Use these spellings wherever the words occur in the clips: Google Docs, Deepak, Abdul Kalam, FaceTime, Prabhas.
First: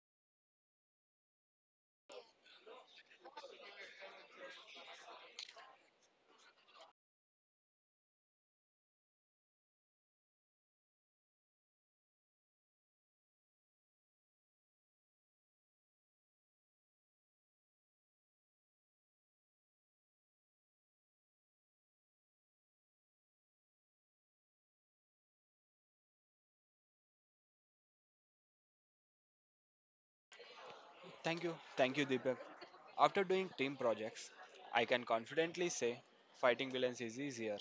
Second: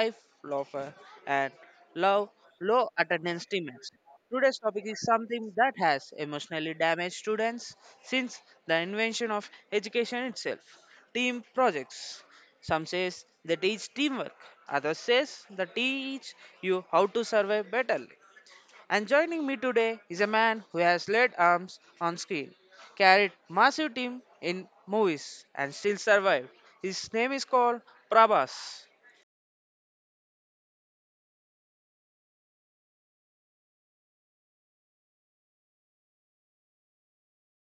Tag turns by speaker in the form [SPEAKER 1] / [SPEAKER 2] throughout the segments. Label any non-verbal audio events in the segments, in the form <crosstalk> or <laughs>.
[SPEAKER 1] life, love, and love low attendance teammates. Today's topic is something that has emotionally damaged students since the invention of education itself, team projects. Some says they teach teamwork, others says they teach you how to survive better. And joining me today is a man who has led arms on screen, carried massive team in movies, and still survived. His name is called Prabhas.
[SPEAKER 2] Thank you. Thank you, Deepak. After doing team projects, I can confidently say fighting villains is easier.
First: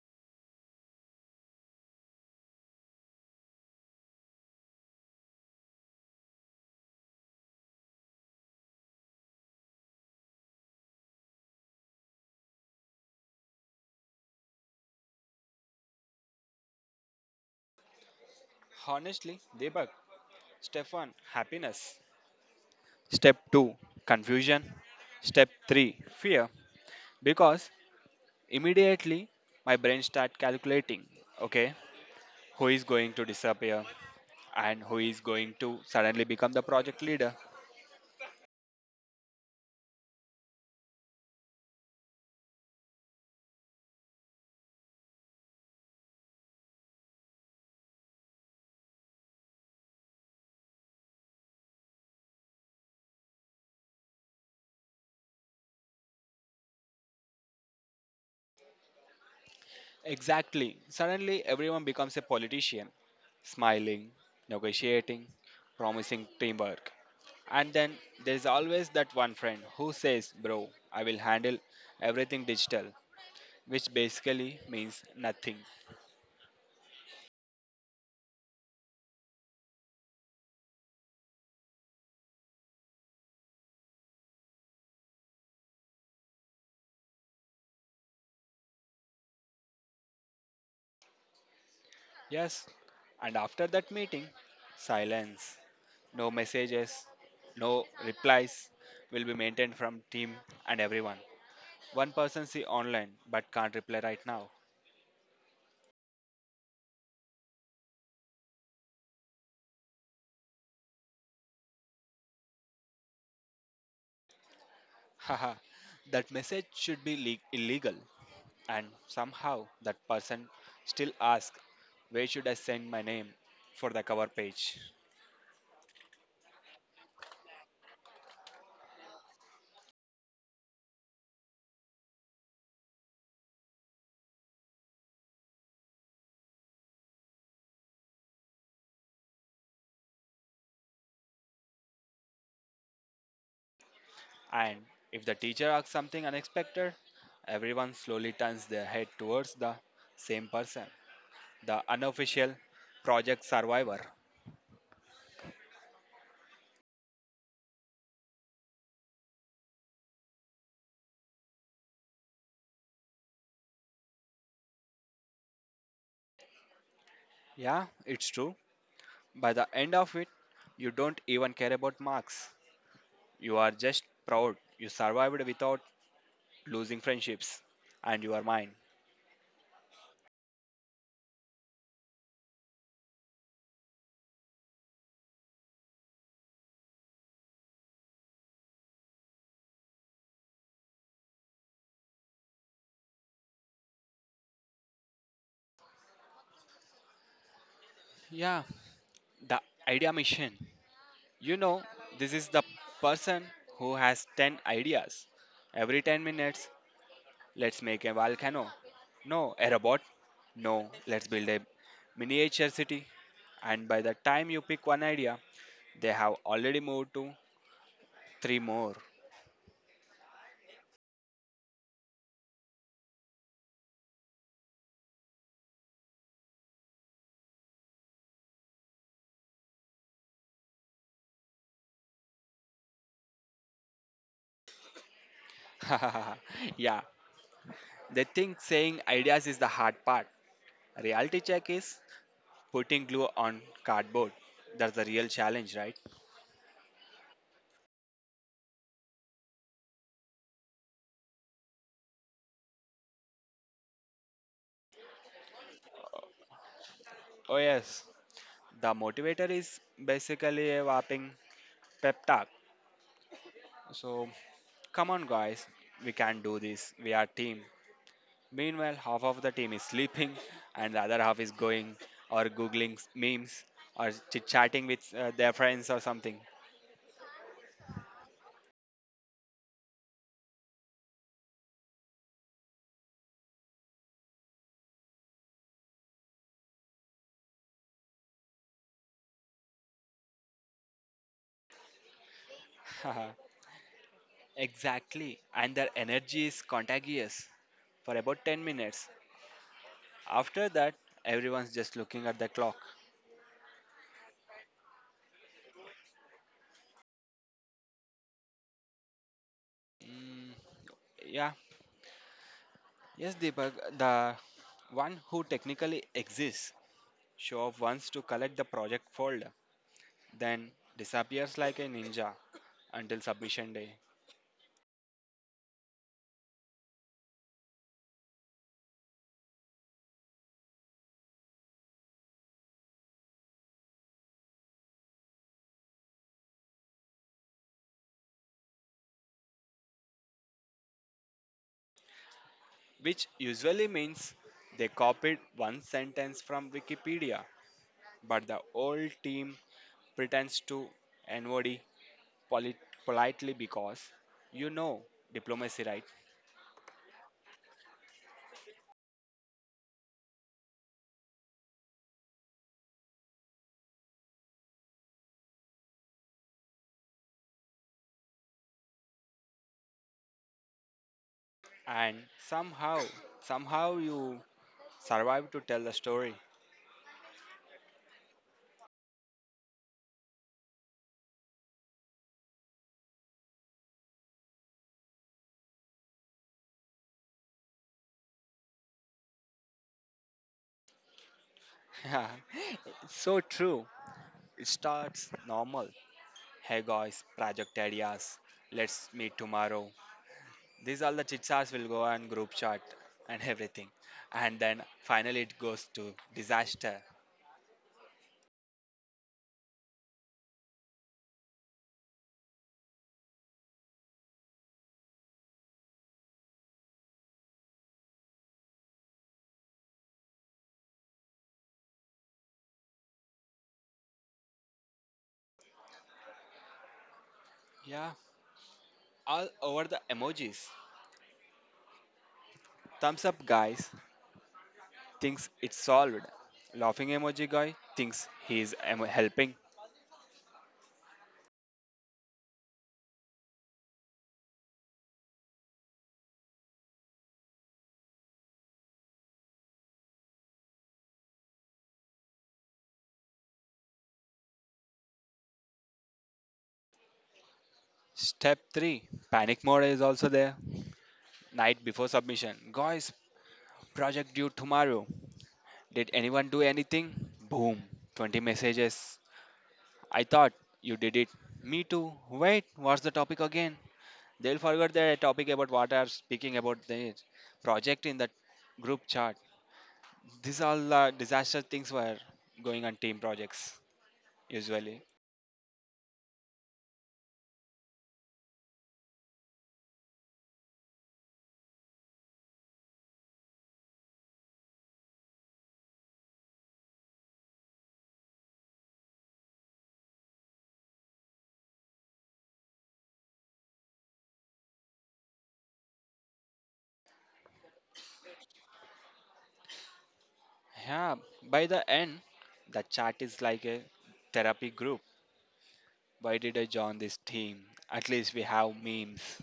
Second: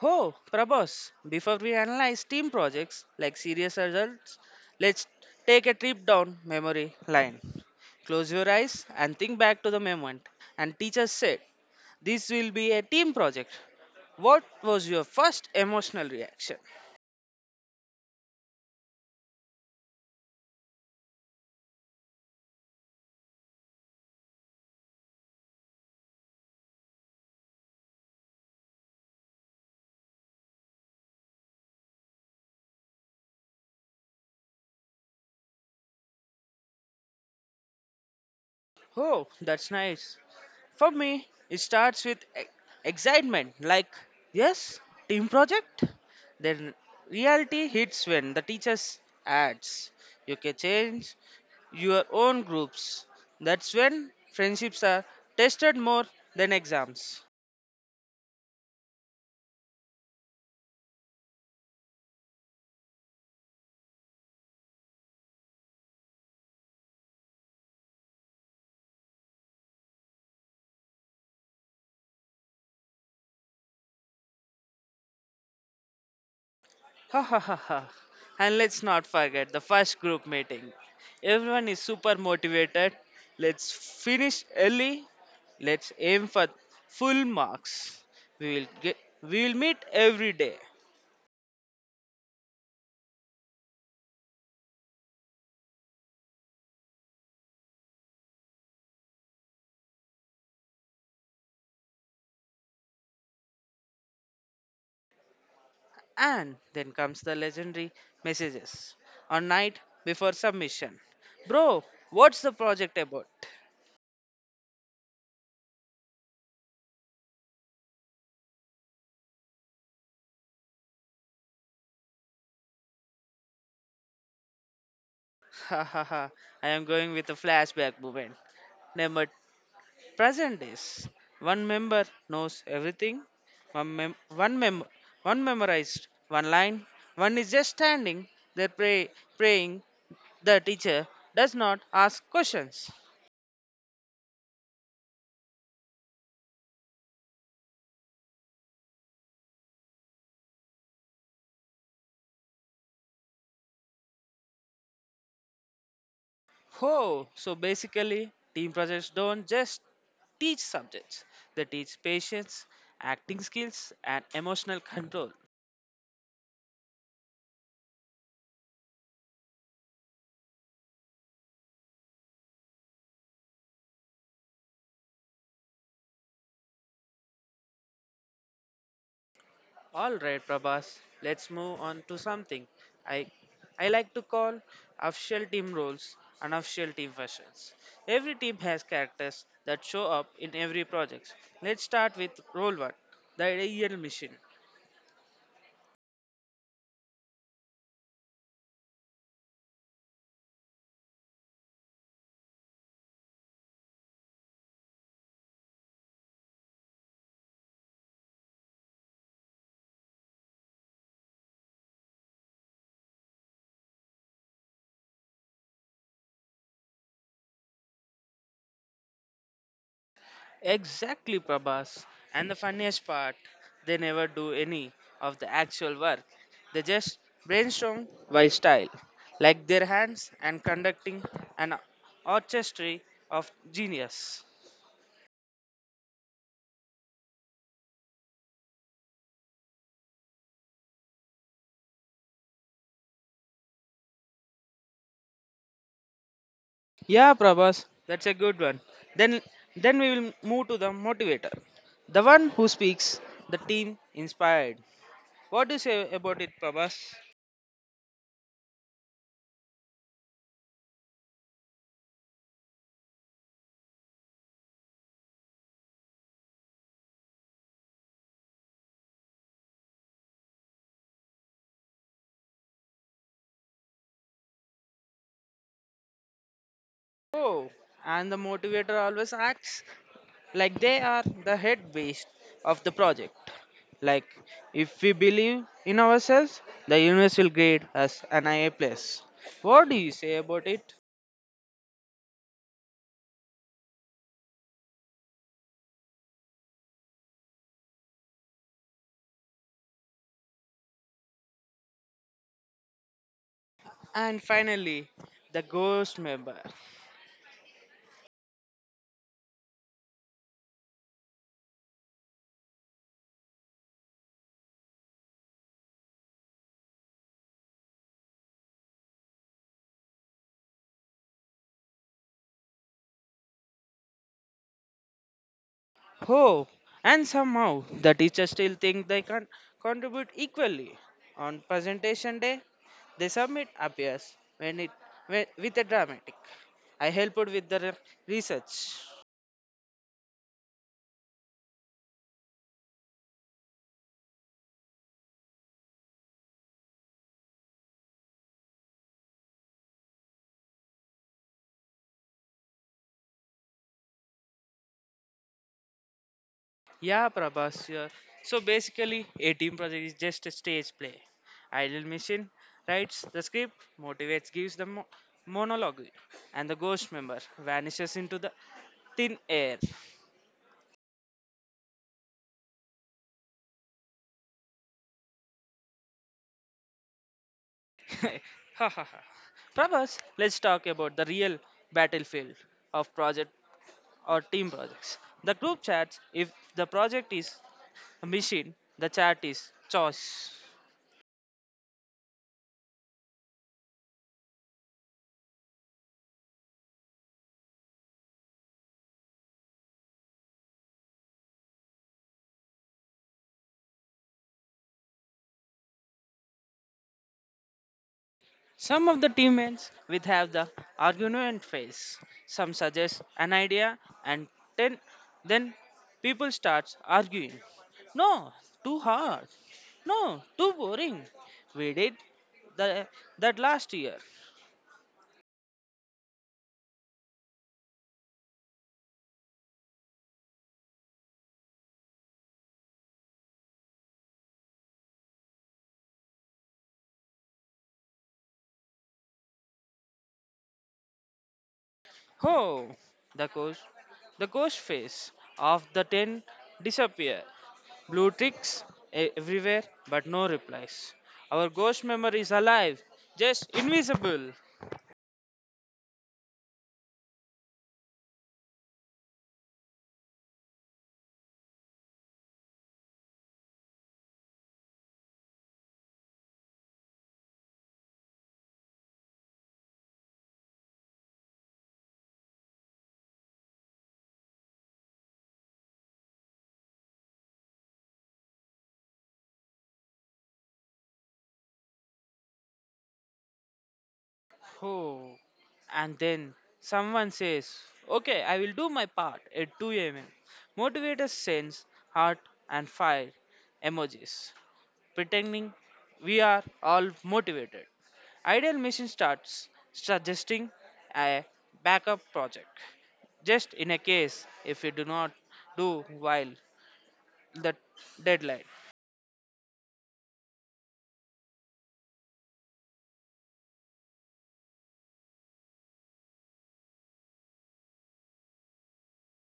[SPEAKER 1] Oh, Prabhas, before we analyze team projects like serious results, let's take a trip down memory line. Close your eyes and think back to the moment. And teacher said, this will be a team project. What was your first emotional reaction?
[SPEAKER 2] Honestly, Deepak, step 1 happiness, step 2 confusion, step 3 fear because immediately my brain start calculating, okay, who is going to disappear and who is going to suddenly become the project leader.
[SPEAKER 1] Oh, that's nice. For me, it starts with excitement, like, yes, team project. Then reality hits when the teachers adds. You can change your own groups. That's when friendships are tested more than exams.
[SPEAKER 2] Exactly. Suddenly, everyone becomes a politician, smiling, negotiating, promising teamwork. And then there's always that one friend who says, Bro, I will handle everything digital, which basically means nothing.
[SPEAKER 1] Ha ha ha ha. And let's not forget the first group meeting. Everyone is super motivated. Let's finish early. Let's aim for full marks. We will meet every day.
[SPEAKER 2] Yes. And after that meeting, silence, no messages, no replies will be maintained from team and everyone. One person see online but can't reply right now.
[SPEAKER 1] And then comes the legendary messages. On night before submission. Bro, what's the project about? <laughs>
[SPEAKER 2] Haha, that message should be illegal. And somehow that person still asks, Where should I send my name for the cover page?
[SPEAKER 1] Ha ha ha. I am going with a flashback moment. Number present days, one member knows everything, one, mem- one, mem- one memorized one line, one is just standing there praying the teacher does not ask questions.
[SPEAKER 2] And if the teacher asks something unexpected, everyone slowly turns their head towards the same person, the unofficial project survivor.
[SPEAKER 1] Oh, so basically, team projects don't just teach subjects, they teach patience, acting skills, and emotional control.
[SPEAKER 2] Yeah, it's true. By the end of it, you don't even care about marks. You are just proud you survived without losing friendships and you are mine.
[SPEAKER 1] All right, Prabhas, let's move on to something I I like to call official team roles and official team fashions. Every team has characters that show up in every project. Let's start with role one, the ideal mission.
[SPEAKER 2] Yeah, the idea machine. You know, this is the person who has 10 ideas. Every 10 minutes, let's make a volcano. No, a robot. No, let's build a miniature city. And by the time you pick one idea, they have already moved to three more.
[SPEAKER 1] Exactly, Prabhas. And the funniest part, they never do any of the actual work. They just brainstorm by style, like their hands and conducting an orchestra of genius.
[SPEAKER 2] <laughs> Yeah, they think saying ideas is the hard part. Reality check is putting glue on cardboard. That's the real challenge, right?
[SPEAKER 1] Yeah, Prabhas, that's a good one. Then then we will move to the motivator. The one who speaks, the team inspired. What do you say about it, Prabhas?
[SPEAKER 2] Oh, yes. The motivator is basically a whopping pep talk. So, come on, guys, we can do this. We are team. Meanwhile, half of the team is sleeping, <laughs> and the other half is going or googling memes or chit chatting with their friends or something.
[SPEAKER 1] Oh, and the motivator always acts like they are the head beast of the project. Like if we believe in ourselves, the universe will grade us an I A plus. What do you say about it?
[SPEAKER 2] Haha, exactly, and their energy is contagious for about 10 minutes. After that, everyone's just looking at the clock.
[SPEAKER 1] And finally, the ghost member.
[SPEAKER 2] Mm, yeah, yes, Deepak, the one who technically exists show up once to collect the project fold, then disappears like a ninja until submission day,
[SPEAKER 1] Oh, and somehow the teachers still think they can contribute equally. On presentation day, the submit appears when with a dramatic. I helped with the research.
[SPEAKER 2] which usually means they copied one sentence from Wikipedia, but the whole team pretends to NOD polit- politely because you know diplomacy, right?
[SPEAKER 1] Yeah, Prabhas. Yeah. So basically, a team project is just a stage play. Ideal mission writes the script, motivates, gives the monologue, and the ghost member vanishes into the thin air.
[SPEAKER 2] And somehow, somehow you survive to tell the story.
[SPEAKER 1] <laughs> Ha ha ha. Prabhas, let's talk about the real battlefield of project or team projects. The group chats, if the project is a machine, the chat is choice.
[SPEAKER 2] <laughs> So true. It starts normal. Hey guys, project ideas. Let's meet tomorrow. These all the chitsas will go on group chat and everything. And then finally it goes to disaster.
[SPEAKER 1] Some of the teammates will have the argument phase. Some suggest an idea and then, then people start arguing. No, too hard. No, too boring. We did the, that last year.
[SPEAKER 2] Yeah, all over the emojis. Thumbs up guys thinks it's solved. Laughing emoji guy thinks he is helping.
[SPEAKER 1] Ho! The ghost, the ghost face of the ten disappear. Blue ticks everywhere, but no replies. Our ghost memory is alive, just invisible.
[SPEAKER 2] Step 3 panic mode is also there. Night before submission. Guys, project due tomorrow. Did anyone do anything? Boom. 20 messages. I thought you did it. Me too. Wait, what's the topic again? They'll forget the topic about what I'm speaking about the project in the group chat. These all the disaster things were going on team projects usually.
[SPEAKER 1] Oh, and then someone says, okay, I will do my part at 2 am. Motivators sends heart and fire emojis, pretending we are all motivated. Ideal Mission starts suggesting a backup project, just in a case if we do not do while the deadline.
[SPEAKER 2] Yeah, by the end, the chat is like a therapy group. Why did I join this team? At least we have memes.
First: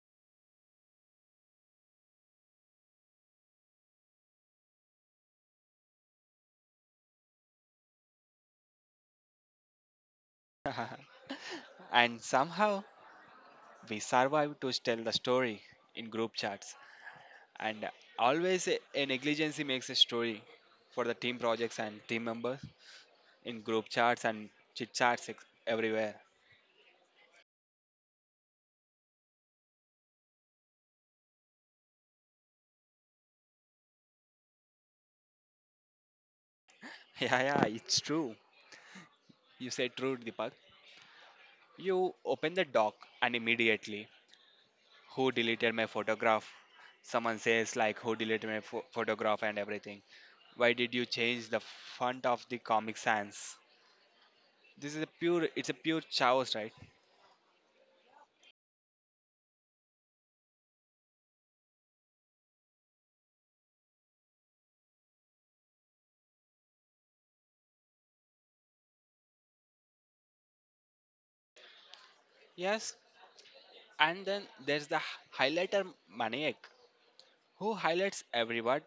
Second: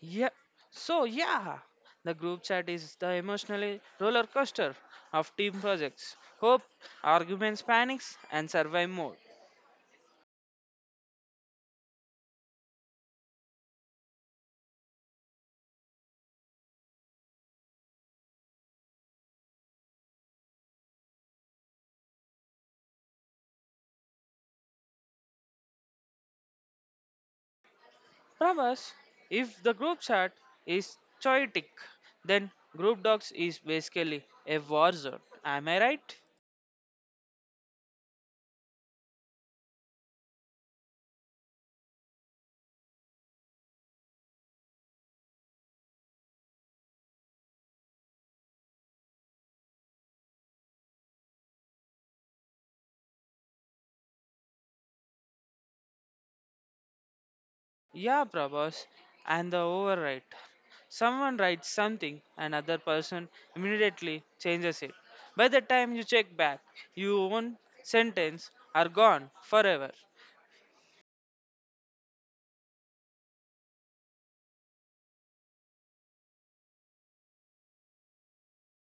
[SPEAKER 1] Yeah. So yeah, the group chat is the emotionally roller coaster of team projects, hope, arguments, panics, and survive mode.
[SPEAKER 2] And somehow we survived to tell the story in group chats. And always a negligence makes a story for the team projects and team members in group chats and chit chats everywhere. <laughs>
[SPEAKER 1] From us, if the group chat is chaotic, then group dogs is basically a war zone. Am I right?
[SPEAKER 2] Yeah, yeah, it's true. You said true, Deepak. You open the doc and immediately, who deleted my photograph? Someone says, like, who deleted my photograph and everything. Why did you change the font of the Comic Sans? This is a pure, it's a pure chaos, right?
[SPEAKER 1] Yeah, Prabhas. And the overwrite. Someone writes something, another person immediately changes it. By the time you check back, your own sentence are gone forever.
[SPEAKER 2] Yes. And then there's the highlighter maniac who highlights everyone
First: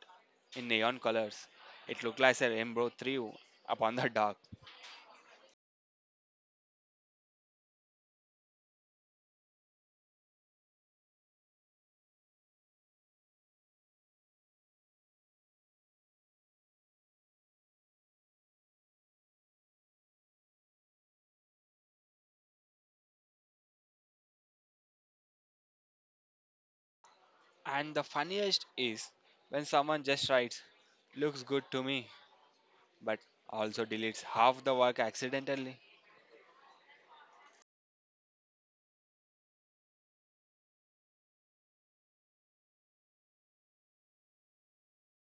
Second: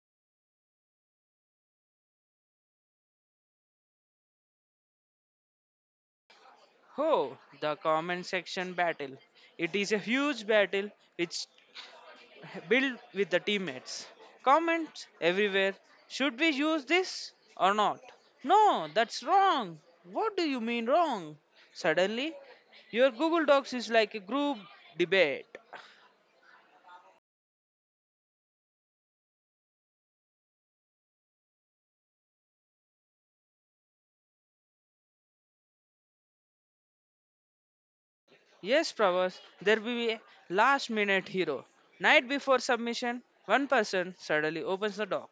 [SPEAKER 2] in neon colors. It looked like a rainbow threw upon the dark.
[SPEAKER 1] Oh, the comment section battle. It is a huge battle which build with the teammates. Comments everywhere. Should we use this or not? No, that's wrong. What do you mean wrong? Suddenly, your Google Docs is like a group debate.
[SPEAKER 2] And the funniest is when someone just writes, looks good to me, but also deletes half the work accidentally. <laughs>
[SPEAKER 1] Yes, Pravas, there will be a last minute hero. Night before submission, one person suddenly opens the doc,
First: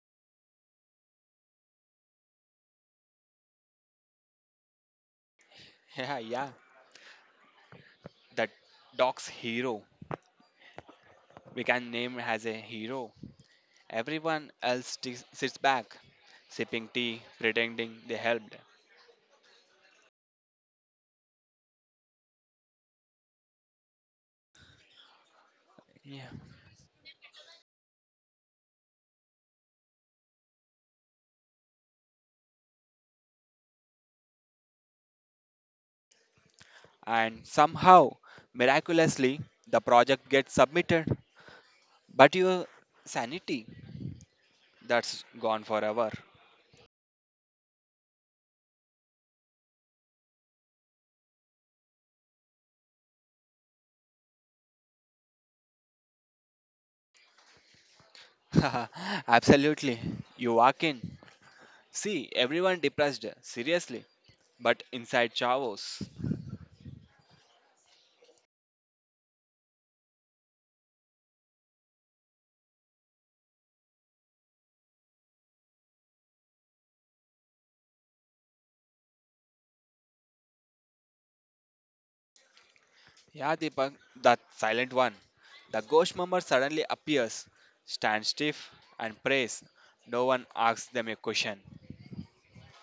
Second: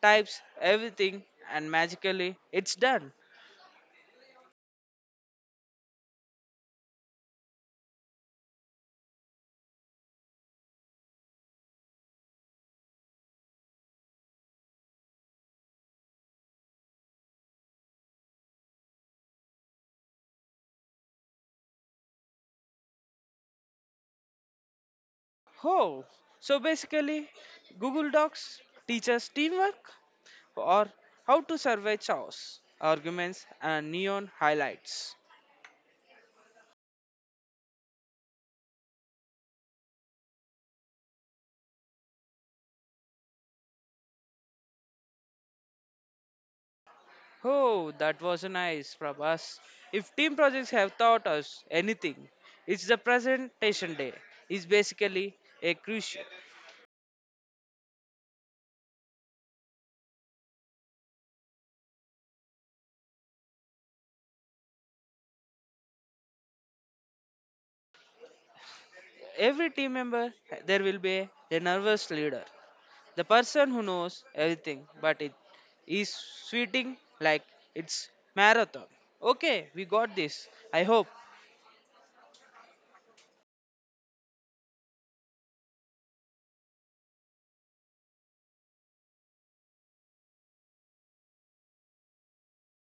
[SPEAKER 1] types everything, and magically it's done.
[SPEAKER 2] Yeah, yeah. That dog's hero. We can name as a hero. Everyone else sits back, sipping tea, pretending they helped.
[SPEAKER 1] Oh,
[SPEAKER 2] Yeah.
[SPEAKER 1] so basically, Google Docs teaches teamwork or how to survey chaos, arguments, and neon highlights.
[SPEAKER 2] And somehow, miraculously, the project gets submitted. But your sanity, that's gone forever.
[SPEAKER 1] Oh, that was nice, Prabhas. If team projects have taught us anything, it's the presentation day. Is basically a crucial.
[SPEAKER 2] <laughs> Absolutely. You walk in. See, everyone depressed, seriously. But inside Chavos.
[SPEAKER 1] Every team member, there will be a nervous leader. The person who knows everything, but it is sweating like it's marathon. Okay, we got this. I hope.
[SPEAKER 2] Yeah, Deepak, that silent one. The ghost mummer suddenly appears, stands stiff, and prays. No one asks them a question.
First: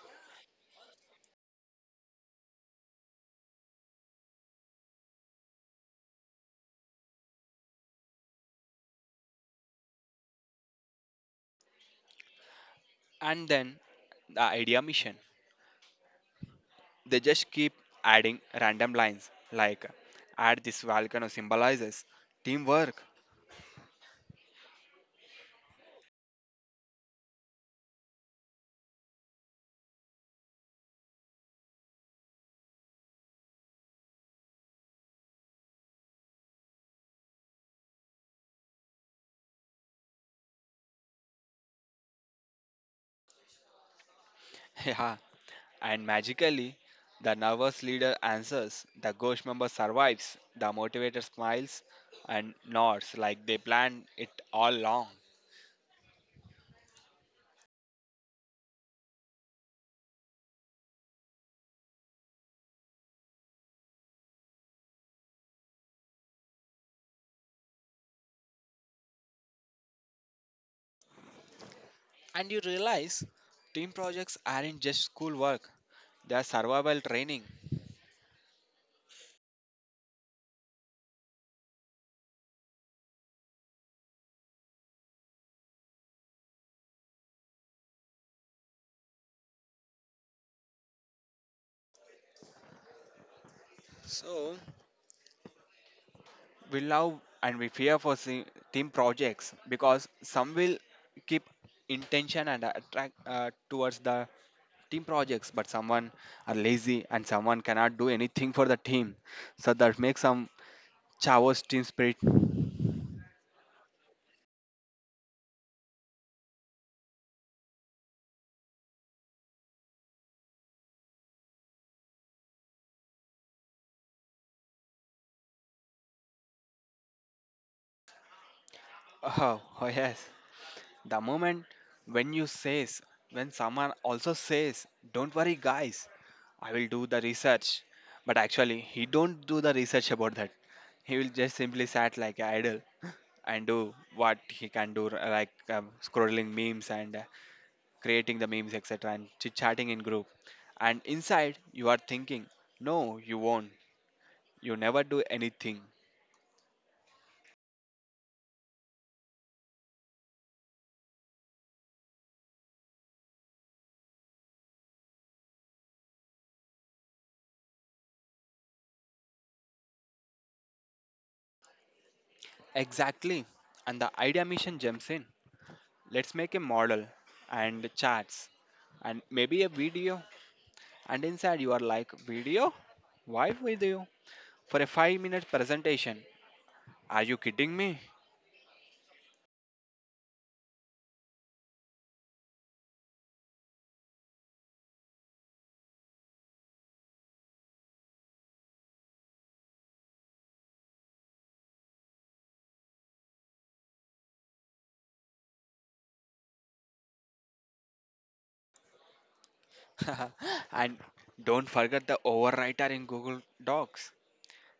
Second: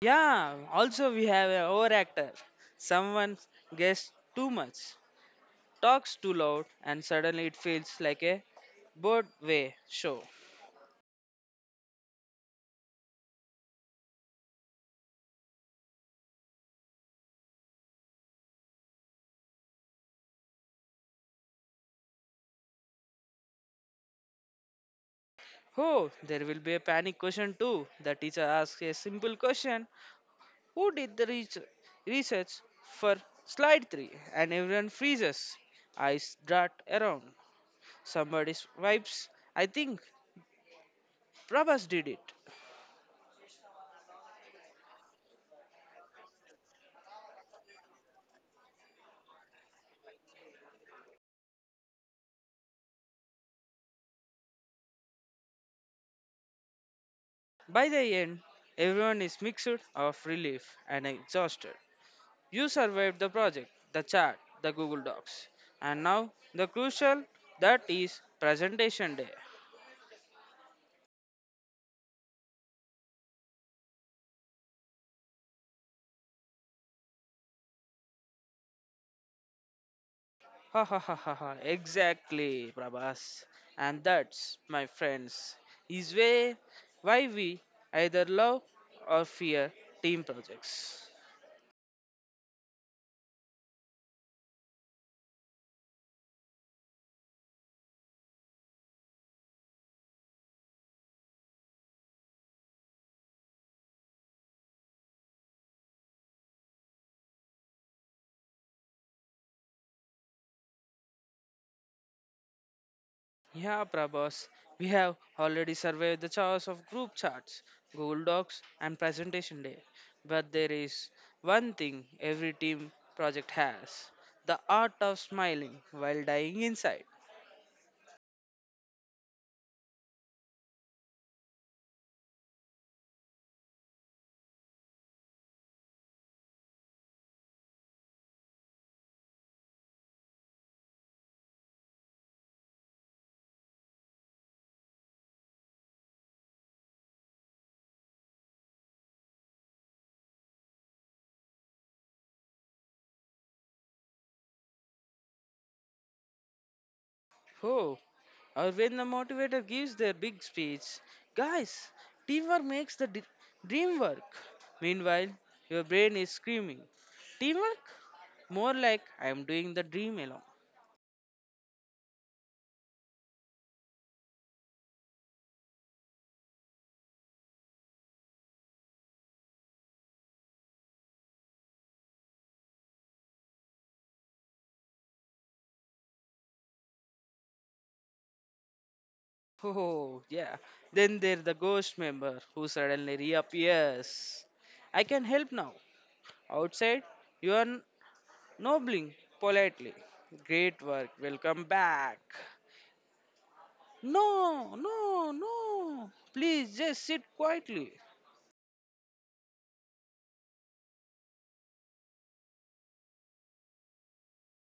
[SPEAKER 1] Yeah, also we have a overactor. Someone guessed too much, talks too loud, and suddenly it feels like a Broadway show.
[SPEAKER 2] And then the idea mission. They just keep adding random lines like, add this volcano symbolizes teamwork.
[SPEAKER 1] Oh, there will be a panic question too. The teacher asks a simple question. Who did the research for slide 3? And everyone freezes. Eyes dart around. Somebody's vibes. I think Prabhas did it.
[SPEAKER 2] <laughs> Yeah, and magically, the nervous leader answers, the ghost member survives, the motivator smiles and nods like they planned it all along.
[SPEAKER 1] By the end, everyone is mixed of relief and exhausted. You survived the project, the chat, the Google Docs, and now the crucial that is presentation day.
[SPEAKER 2] And you realize team projects aren't just schoolwork, they are survival training.
[SPEAKER 1] Ha ha ha ha ha! Exactly, Prabhas. And that's, my friends, is way why we either love or fear team projects.
[SPEAKER 2] So, we love and we fear for team projects because some will keep intention and attract towards the team projects, but someone are lazy and someone cannot do anything for the team, so that makes some chavos team spirit.
[SPEAKER 1] Yeah, Prabhas, we have already surveyed the chaos of group chats, Google Docs, and Presentation Day. But there is one thing every team project has, the art of smiling while dying inside.
[SPEAKER 2] Oh, yes. The moment when you says, when someone also says, "Don't worry, guys, I will do the research," but actually he don't do the research about that. He will just simply sat like an idol <laughs> and do what he can do, like scrolling memes and creating the memes, etc., and chit chatting in group. And inside, you are thinking, no, you won't. You never do anything.
[SPEAKER 1] Oh, or when the motivator gives their big speech, guys, teamwork makes the dream work. Meanwhile, your brain is screaming, teamwork? More like I am doing the dream alone.
[SPEAKER 2] Exactly. And the idea mission jumps in. Let's make a model and charts and maybe a video. And inside, you are like, Video? Why video? For a 5 minute presentation. Are you kidding me?
[SPEAKER 1] Oh, yeah. Then there's the ghost member who suddenly reappears. I can help now. Outside, you are nobling politely. Great work. Welcome back. No, no, no. Please just sit quietly.
[SPEAKER 2] <laughs> And don't forget the overwriter in Google Docs.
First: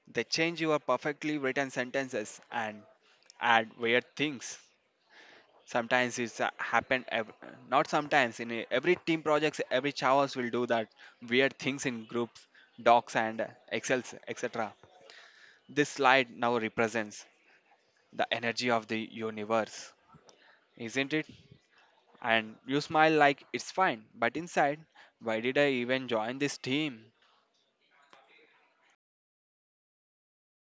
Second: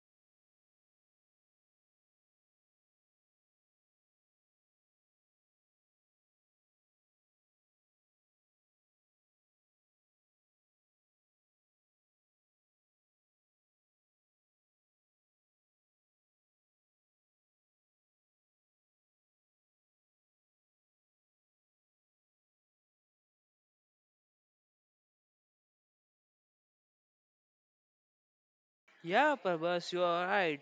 [SPEAKER 2] They change your perfectly written sentences and add weird things. Sometimes it's happened, not sometimes, in every team projects, every chavos will do that weird things in groups, docs, and excels, etc. This slide now represents the energy of the universe, isn't it? And you smile like it's fine, but inside, why did I even join this team?
[SPEAKER 1] Yeah, Prabhas, you are right.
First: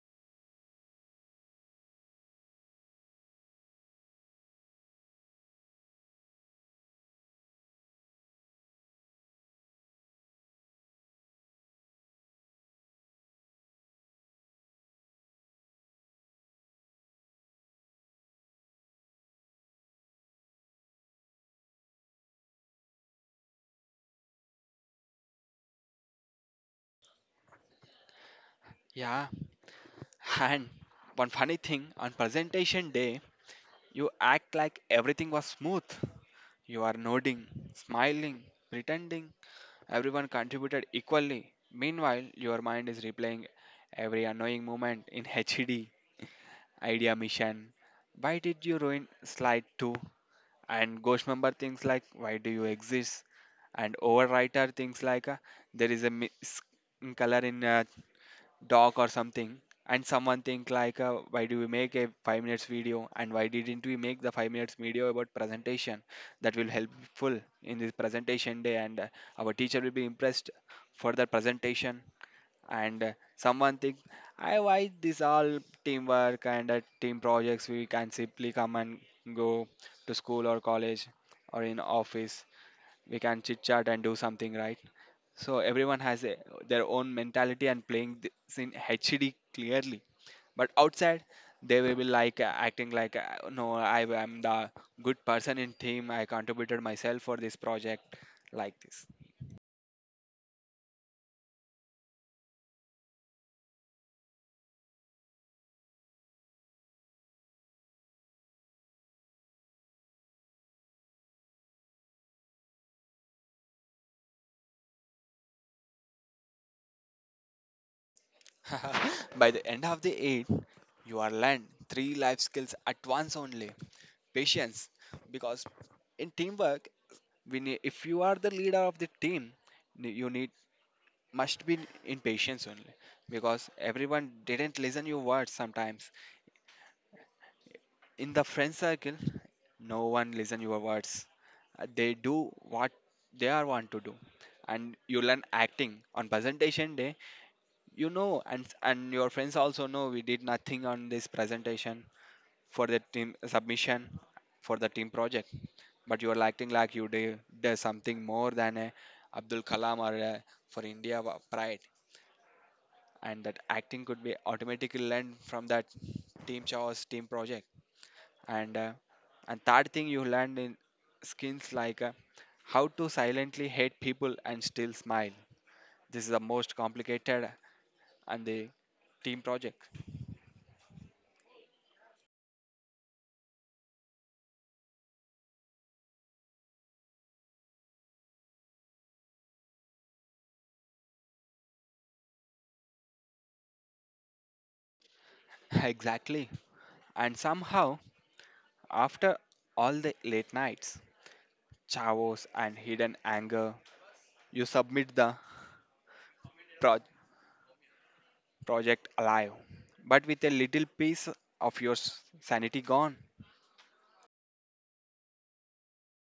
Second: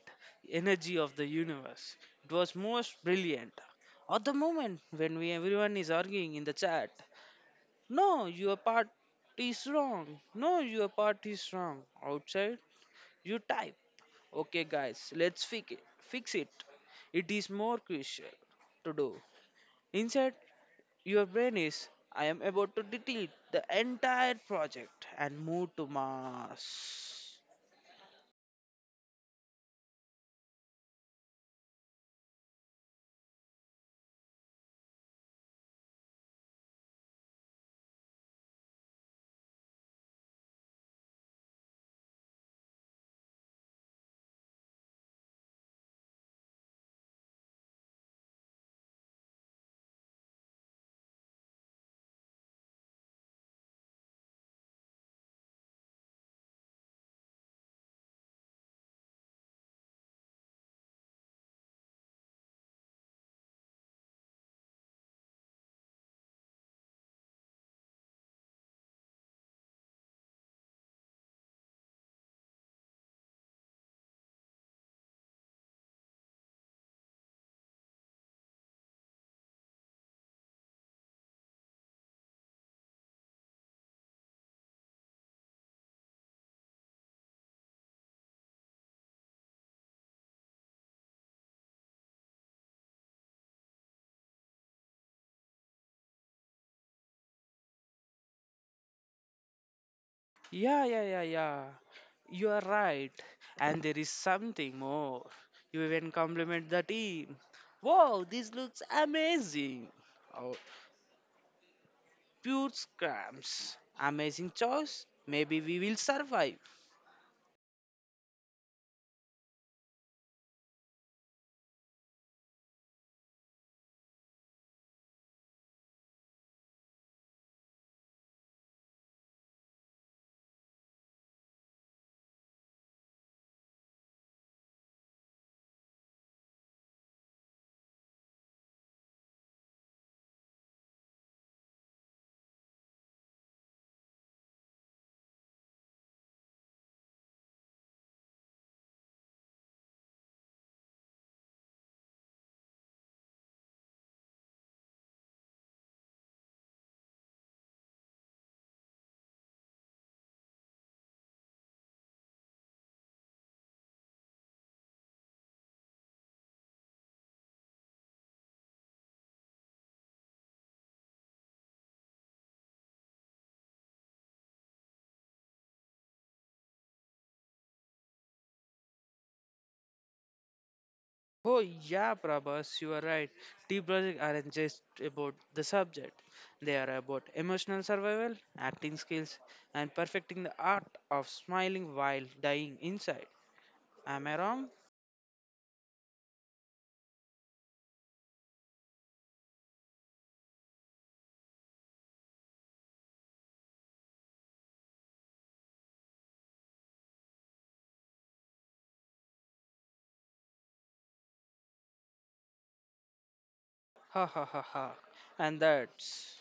[SPEAKER 1] Energy of the universe. It was most brilliant. At the moment when we everyone is arguing in the chat, no, your part is wrong. No, your part is wrong. Outside, you type. Okay, guys, let's fix it. Fix it. It is more crucial to do. Inside, your brain is, I am about to delete the entire project and move to Mars.
[SPEAKER 2] Yeah, <laughs> and one funny thing on presentation day, you act like everything was smooth. You are nodding, smiling, pretending everyone contributed equally. Meanwhile, your mind is replaying every annoying moment in HD, idea mission. Why did you ruin slide 2? And ghost member things like, why do you exist? And overwrite are things like, there is a color in a dog or something. And someone think like, why do we make a 5 minutes video and why didn't we make the 5 minutes video about presentation that will helpful in this presentation day, and our teacher will be impressed for the presentation. And someone think, I why this all teamwork and team projects, we can simply come and go to school or college or in office, we can chit chat and do something, right? So everyone has their own mentality and playing this in HD clearly, but outside they will be like, acting like, no I am the good person in team, I contributed myself for this project like this.
[SPEAKER 1] Yeah, yeah, yeah, yeah. You are right. And there is something more. You even compliment the team. Wow, this looks amazing. Oh, pure scams. Amazing choice. Maybe we will survive.
[SPEAKER 2] <laughs> By the end of the eight, you are learned three life skills at once only. Patience, because in teamwork, we need, if you are the leader of the team, you need must be in patience only, because everyone didn't listen your words sometimes. In the friend circle, no one listen your words. They do what they are want to do, and you learn acting on presentation day. You know, and your friends also know we did nothing on this presentation for the team submission for the team project. But you are acting like you did something more than a Abdul Kalam or for India pride, and that acting could be automatically learned from that team chaos team project. And uh, and third thing you learned in skills like, how to silently hate people and still smile. This is the most complicated and the team project.
[SPEAKER 1] Oh, yeah, Prabhas, you are right. Tea projects aren't just about the subject, they are about emotional survival, acting skills, and perfecting the art of smiling while dying inside. Am I wrong?
[SPEAKER 2] <laughs> Exactly. And somehow, after all the late nights, chavos, and hidden anger, you submit the pro- project alive, but with a little piece of your sanity gone.
[SPEAKER 1] Ha ha ha ha. And that's,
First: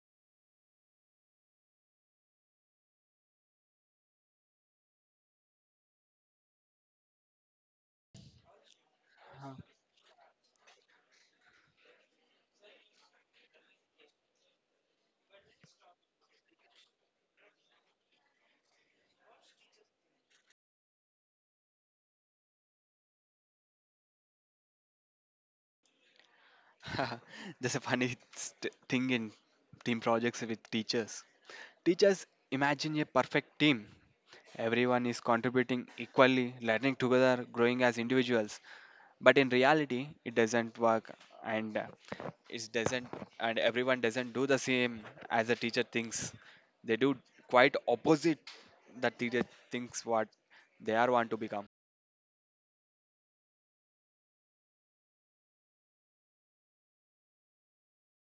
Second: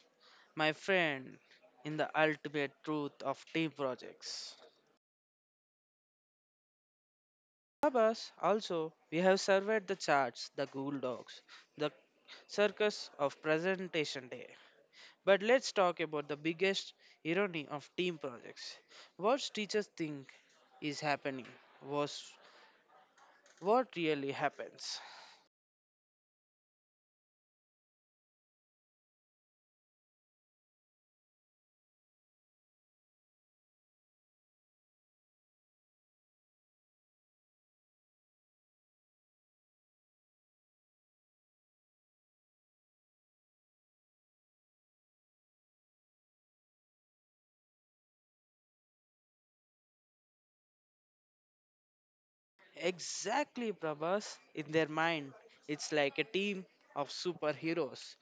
[SPEAKER 1] my friend, in the ultimate truth of tea projects. Babas, also, we have surveyed the charts, the ghoul dogs, the circus of presentation day. But let's talk about the biggest irony of team projects. What teachers think is happening was what really happens.
[SPEAKER 2] That's <laughs> a funny thing in team projects with teachers. Teachers imagine a perfect team. Everyone is contributing equally, learning together, growing as individuals. But in reality it doesn't work, and it doesn't, and everyone doesn't do the same as the teacher thinks they do. Quite opposite, the teacher thinks what they are want to become.
[SPEAKER 1] Exactly, Prabhas. In their mind, it's like a team of superheroes.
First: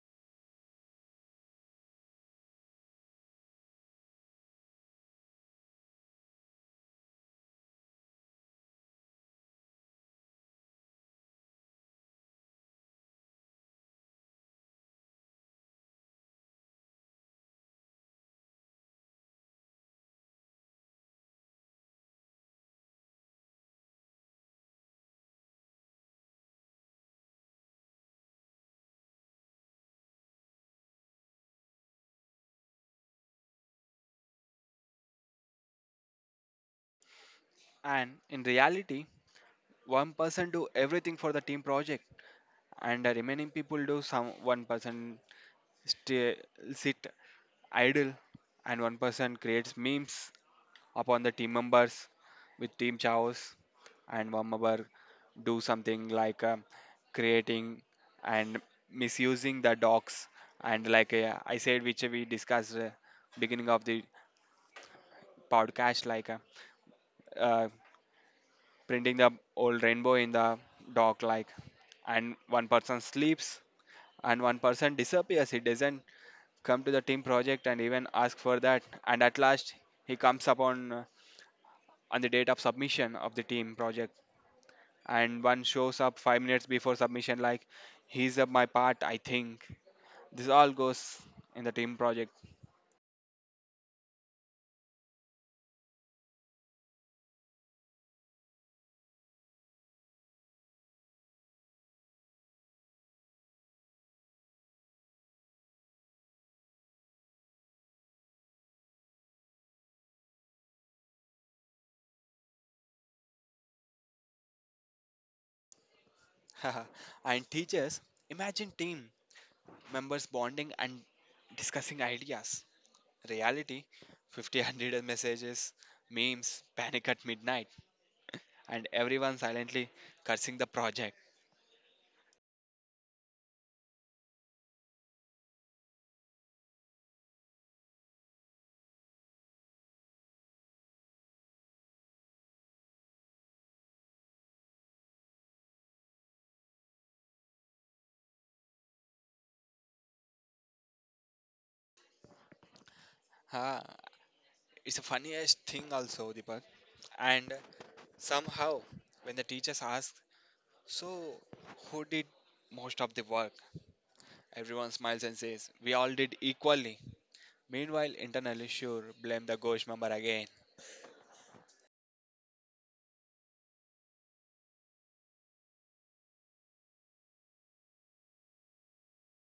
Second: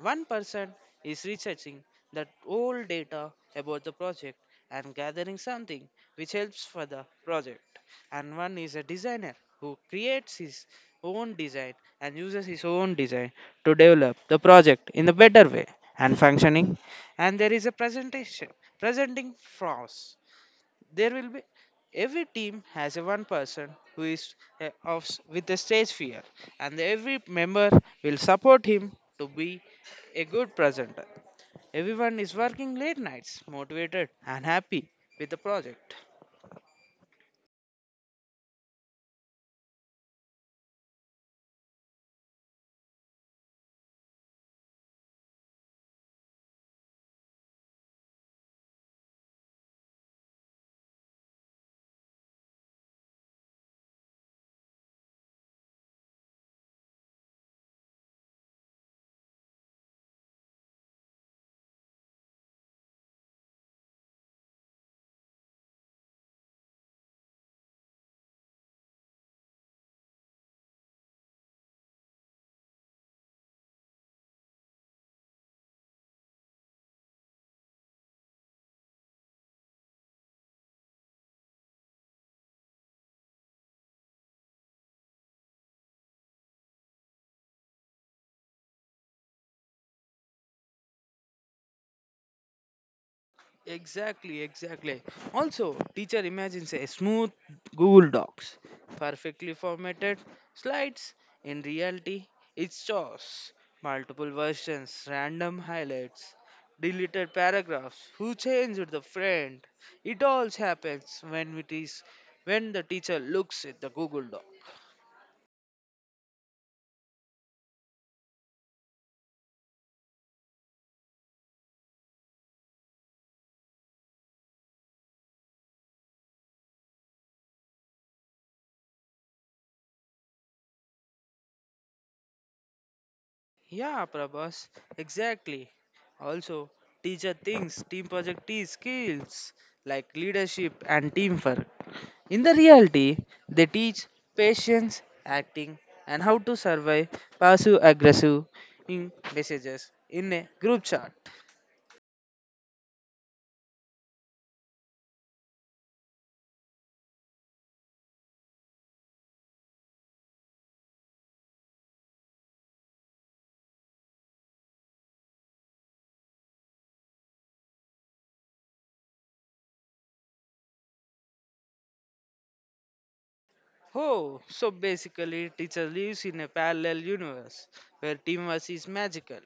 [SPEAKER 1] One person is researching that old data about the project and gathering something which helps for the project. And one is a designer who creates his own design and uses his own design to develop the project in a better way and functioning. And there is a presentation presenting flaws. There will be every team has a one person who is with a stage fear, and every member will support him to be a good presenter. Everyone is working late nights, motivated and happy with the project.
[SPEAKER 2] And in reality, one person do everything for the team project and the remaining people do some. One person stay, sit idle, and one person creates memes upon the team members with Team Chaos, and one member do something like, creating and misusing the docs, and like, I said which we discussed beginning of the podcast, like, uh, printing the old rainbow in the dock like, and one person sleeps, and one person disappears, he doesn't come to the team project and even ask for that, and at last he comes upon, on the date of submission of the team project, and one shows up 5 minutes before submission like, he's up my part I think. This all goes in the team project.
[SPEAKER 1] Exactly, exactly. Also, teacher imagines a smooth Google Docs, perfectly formatted slides. In reality, it's chaos. Multiple versions, random highlights, deleted paragraphs, who changed the friend. It all happens when it is when the teacher looks at the Google Doc.
[SPEAKER 2] <laughs> And teachers imagine team members bonding and discussing ideas. Reality, 50 <laughs> 100 messages, memes, panic at midnight, and everyone silently cursing the project.
[SPEAKER 1] Yeah, Prabhas, exactly. Also, teacher thinks team project is skills like leadership and teamwork. In the reality, they teach patience, acting, and how to survive passive aggressive in messages in a group chat.
[SPEAKER 2] Ah, it's the funniest thing also, Deepak. And somehow, when the teachers ask, so who did most of the work, everyone smiles and says, we all did equally. Meanwhile, internally, sure, blame the ghost member again.
[SPEAKER 1] Oh, so basically, teacher lives in a parallel universe where teamwork is magical.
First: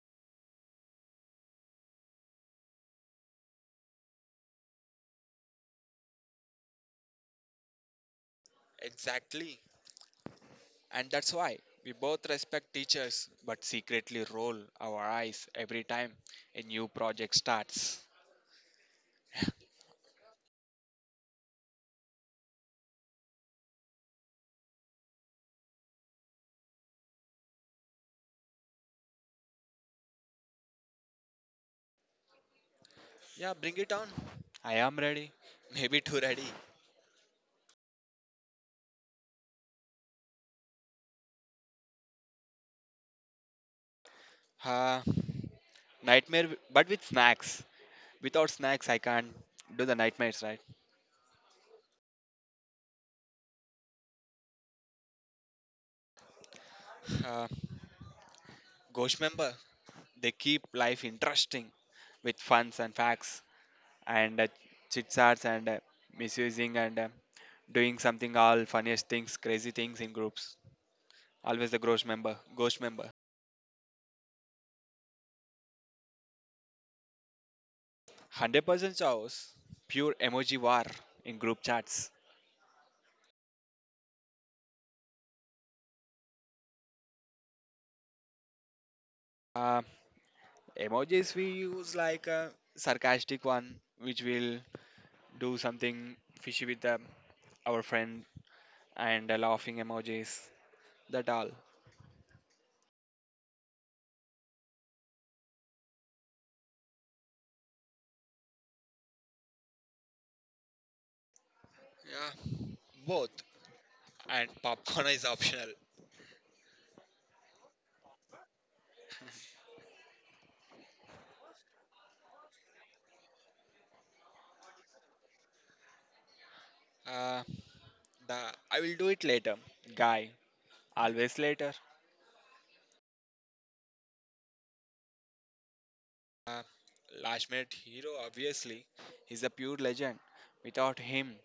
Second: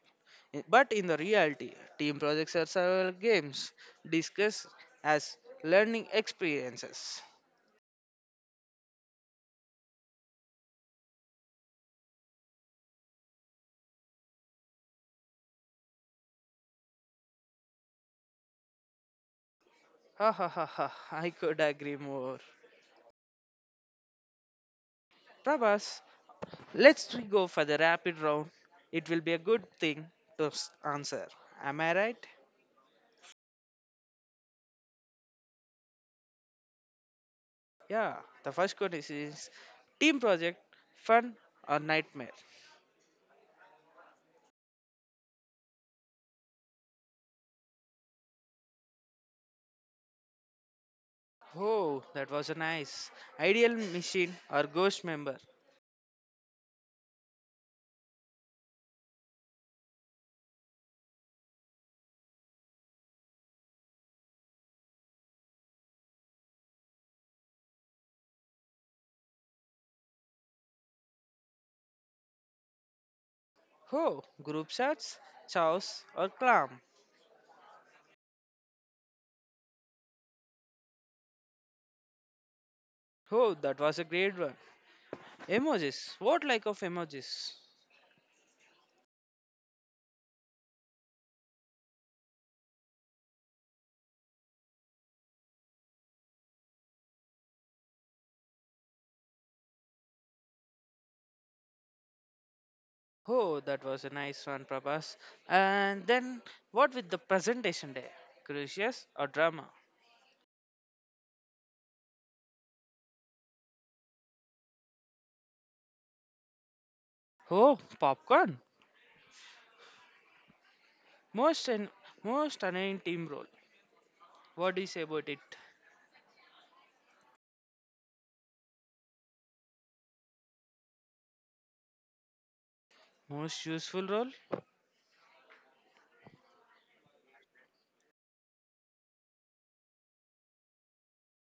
[SPEAKER 1] I- But in the reality, team projects are several games discussed as learning experiences.
[SPEAKER 2] Exactly. And that's why we both respect teachers but secretly roll our eyes every time a new project starts.
[SPEAKER 1] Ha ha ha ha, I could agree more. Prabhas, let's go for the rapid round. It will be a good thing to answer. Am I right?
[SPEAKER 2] Yeah, bring it on. I am ready. Maybe too ready.
[SPEAKER 1] Yeah. The first question is team project fun or nightmare?
[SPEAKER 2] Uh, Nightmare, but with snacks. Without snacks, I can't do the nightmares, right?
[SPEAKER 1] Oh, that was a nice. Ideal machine or ghost member?
[SPEAKER 2] Uh, Ghost member, they keep life interesting with funs and facts, and chits chats, and misusing, and doing something all funniest things, crazy things in groups. Always the ghost member, ghost member.
[SPEAKER 1] Oh, group chats, chows or clam?
[SPEAKER 2] 100% chaos, pure emoji war in group chats.
[SPEAKER 1] Oh, that was a great one. Emojis. What like of emojis?
[SPEAKER 2] Uh, Emojis we use like a sarcastic one, which will do something fishy with our friend, and laughing emojis. That all.
[SPEAKER 1] Oh, that was a nice one, Prabhas. And then what with the presentation day? Crucius or drama?
[SPEAKER 2] Yeah, both. And popcorn is optional.
[SPEAKER 1] Oh, popcorn. Most and most annoying team role. What is about it?
[SPEAKER 2] Uh, the I will do it later, guy. Always later.
[SPEAKER 1] Most useful role?
[SPEAKER 2] Uh, Last minute hero, obviously. He's a pure legend. Without him,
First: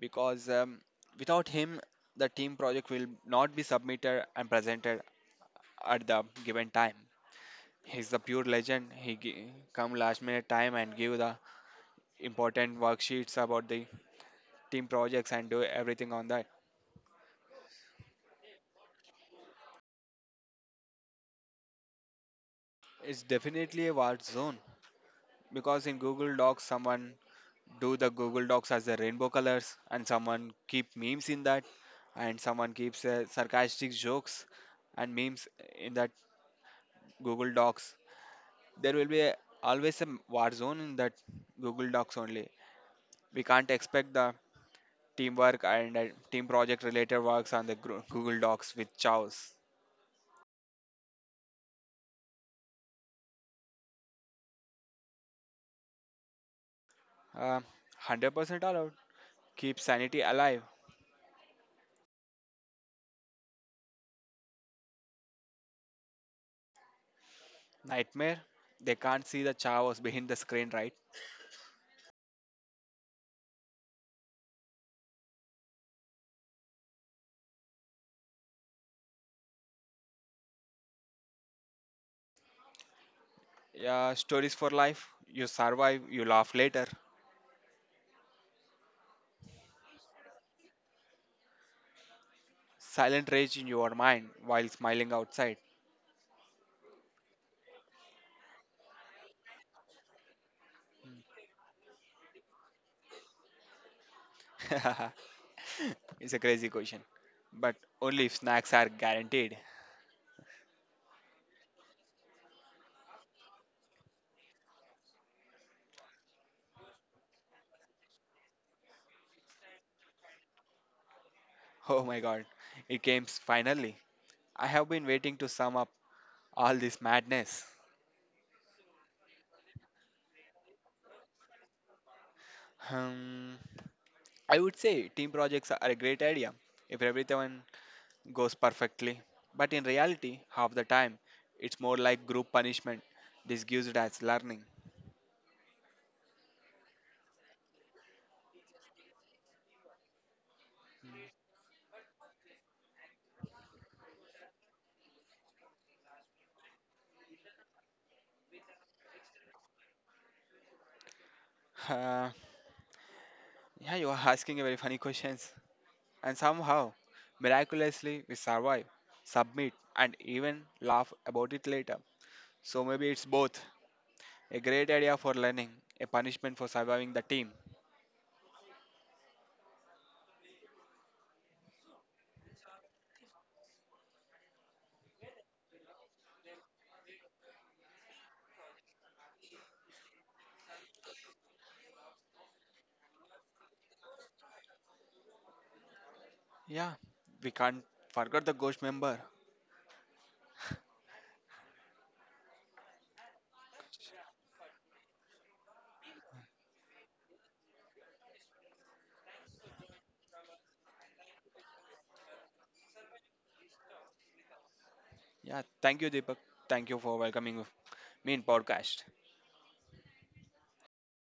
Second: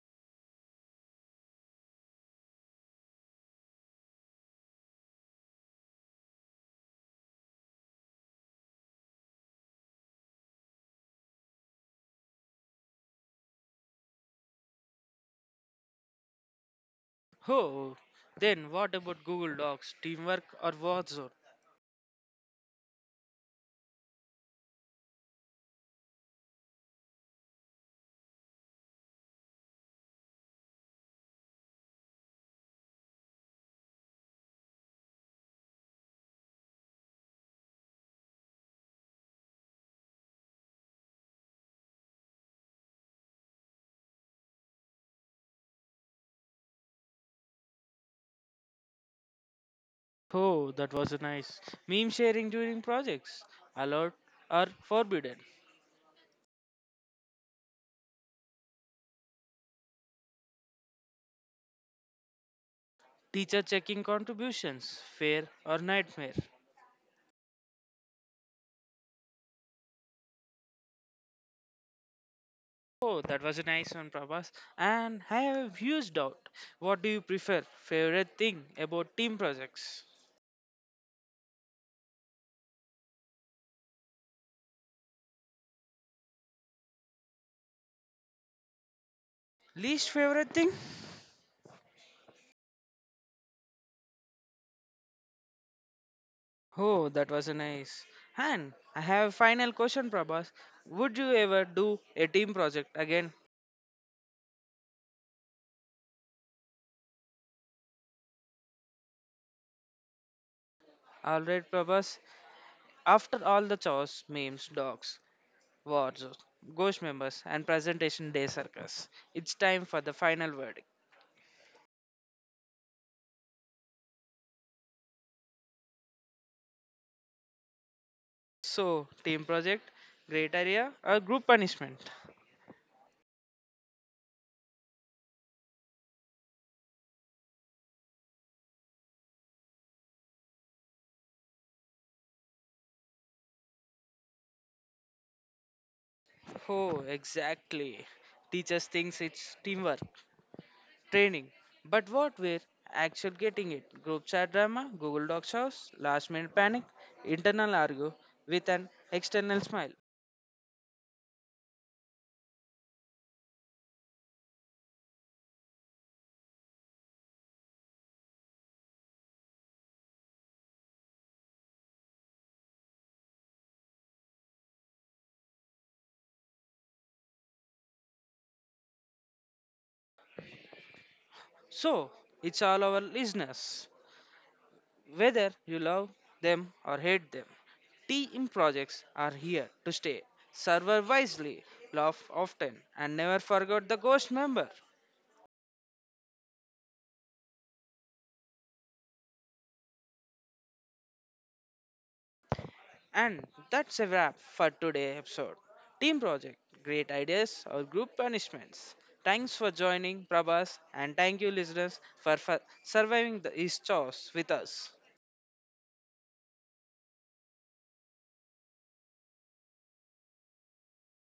[SPEAKER 2] because without him, the team project will not be submitted and presented at the given time. He's the pure legend. He come last minute time and give the important worksheets about the team projects and do everything on that.
[SPEAKER 1] Oh, then what about Google Docs, teamwork or warzone?
[SPEAKER 2] It's definitely a war zone because in Google Docs, someone do the Google Docs as the rainbow colors, and someone keep memes in that, and someone keeps sarcastic jokes and memes in that Google Docs. There will be always a war zone in that Google Docs only. We can't expect the teamwork and team project related works on the Google Docs with chows.
[SPEAKER 1] Oh, that was a nice. Meme sharing during projects. Allowed or forbidden.
[SPEAKER 2] Uh, 100% allowed. Keep sanity alive.
[SPEAKER 1] Teacher checking contributions. Fair or nightmare.
[SPEAKER 2] Nightmare. They can't see the chaos behind the screen, right?
[SPEAKER 1] Oh, that was a nice one, Prabhas. And I have a huge doubt. What do you prefer? Favorite thing about team projects?
[SPEAKER 2] Yeah, stories for life. You survive, you laugh later.
[SPEAKER 1] Least favorite thing?
[SPEAKER 2] Silent rage in your mind while smiling outside?
[SPEAKER 1] Oh, that was a nice. And I have a final question, Prabhas. Would you ever do a team project again?
[SPEAKER 2] <laughs> It's a crazy question. But only if snacks are guaranteed. <laughs>
[SPEAKER 1] Alright, Prabhas. After all the chores, memes, dogs, wars, ghost members, and presentation day circus, it's time for the final verdict.
[SPEAKER 2] Oh my god, it came finally. I have been waiting to sum up all this madness.
[SPEAKER 1] So, team project, great area, or group punishment?
[SPEAKER 2] Hmm, I would say team projects are a great idea if everyone goes perfectly. But in reality, half the time, it's more like group punishment disguised as learning.
[SPEAKER 1] Oh, exactly. Teaches thinks it's teamwork, training. But what we're actually getting it? Group chat drama, Google Docs house, last minute panic, internal argue with an external smile.
[SPEAKER 2] <laughs> Uh, yeah, you are asking a very funny questions. And somehow, miraculously, we survive, submit, and even laugh about it later. So maybe it's both a great idea for learning, a punishment for surviving the team.
[SPEAKER 1] So it's all our listeners, whether you love them or hate them. Team projects are here to stay. Server wisely, laugh often, and never forget the ghost member.
[SPEAKER 2] Yeah, we can't forget the ghost member.
[SPEAKER 1] And that's a wrap for today's episode. Team project, great ideas or group punishments. Thanks for joining Prabhas and thank you listeners for surviving these chores with us.
[SPEAKER 2] Yeah, thank you, Deepak. Thank you for welcoming me in podcast.